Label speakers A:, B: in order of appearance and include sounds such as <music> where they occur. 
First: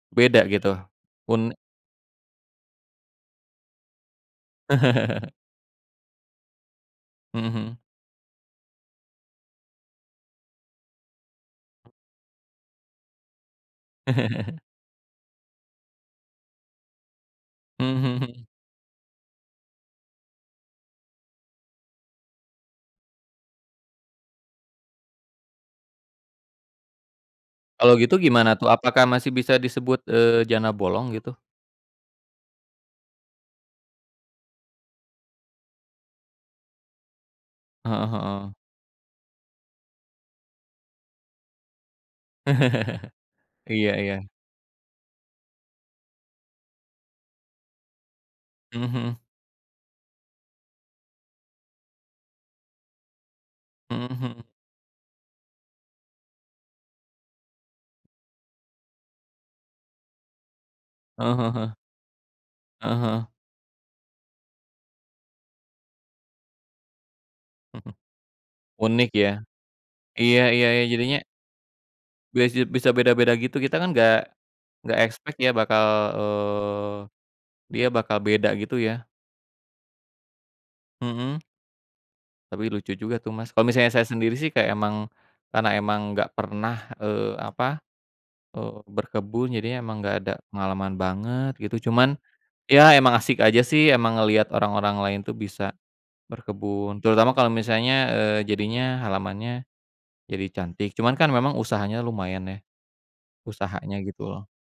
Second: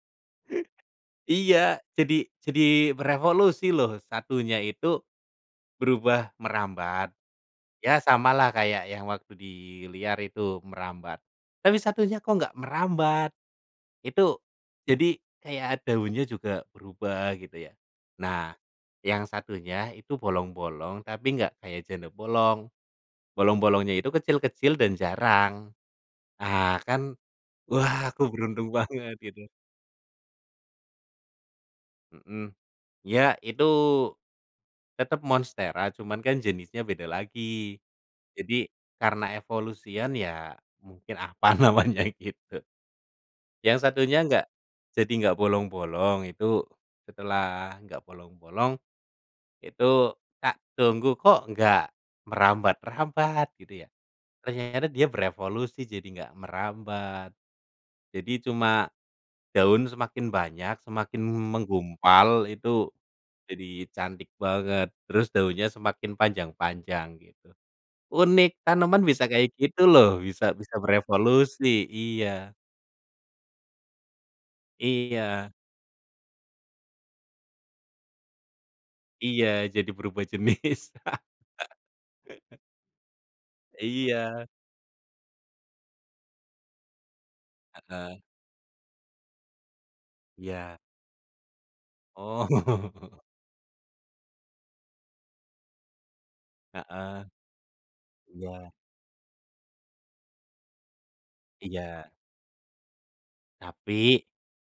A: Beda gitu.
B: <laughs>
A: Un
B: Iya, jadi jadi merevolusi loh satunya itu
A: <laughs>
B: berubah merambat,
A: Mhm mhm.
B: ya samalah kayak yang waktu di liar itu merambat, tapi satunya kok nggak merambat, itu
A: <laughs>
B: jadi kayak daunnya juga berubah gitu ya.
A: Mmm, mhm mhm.
B: Nah, yang satunya itu bolong-bolong tapi nggak kayak janda bolong. Bolong-bolongnya itu kecil-kecil dan jarang. Nah kan
A: Kalau
B: wah
A: gitu
B: aku
A: gimana tuh?
B: beruntung
A: Apakah
B: banget,
A: masih
B: gitu.
A: bisa disebut, eee, janda bolong gitu?
B: Mhm. Iya, itu tetap monstera cuma kan jenisnya beda lagi,
A: Heeh heeh.
B: jadi karena evolusian ya mungkin, apa namanya gitu
A: <laughs>
B: yang
A: Iya
B: satunya
A: iya.
B: nggak, jadi nggak bolong-bolong itu. Setelah nggak bolong-bolong
A: Mhm mhm.
B: itu tak tunggu, kok nggak merambat-rambat gitu ya?
A: Mhm mhm.
B: Ternyata dia berevolusi jadi nggak merambat. Jadi, cuma daun semakin banyak, semakin m
A: Heeh heeh heeh.
B: menggumpal itu,
A: Heeh heeh.
B: jadi cantik banget terus daunnya semakin panjang-panjang, gitu.
A: Mhm,
B: Unik, tanaman
A: Unik
B: bisa
A: ya.
B: kayak gitu loh,
A: Iya
B: bisa
A: iya,
B: bisa
A: ya jadinya
B: berevolusi. Iya.
A: besi bisa beda-beda gitu kita kan nggak nggak expect ya
B: Iya.
A: bakal eee, dia bakal beda gitu ya?
B: Iya. Jadi berubah jenis.
A: Mhm.
B: <laughs>
A: Tapi lucu juga tuh, Mas, kalau misalnya saya sendiri
B: Iya.
A: sih kayak emang karena emang nggak pernah, eee, apa
B: Heeh.
A: eee, berkebun jadinya emang gak ada
B: Iya.
A: pengalaman banget gitu. Cuman ya emang
B: Oh.
A: asik aja sih emang ngeliat orang-orang lain tuh bisa berkebun,
B: Heeh.
A: terutama kalo misalnya, eee,
B: Iya.
A: jadinya halamannya jadi cantik cuman kan memang usahanya
B: Iya.
A: lumayan ya, usahanya
B: Tapi
A: gitu loh.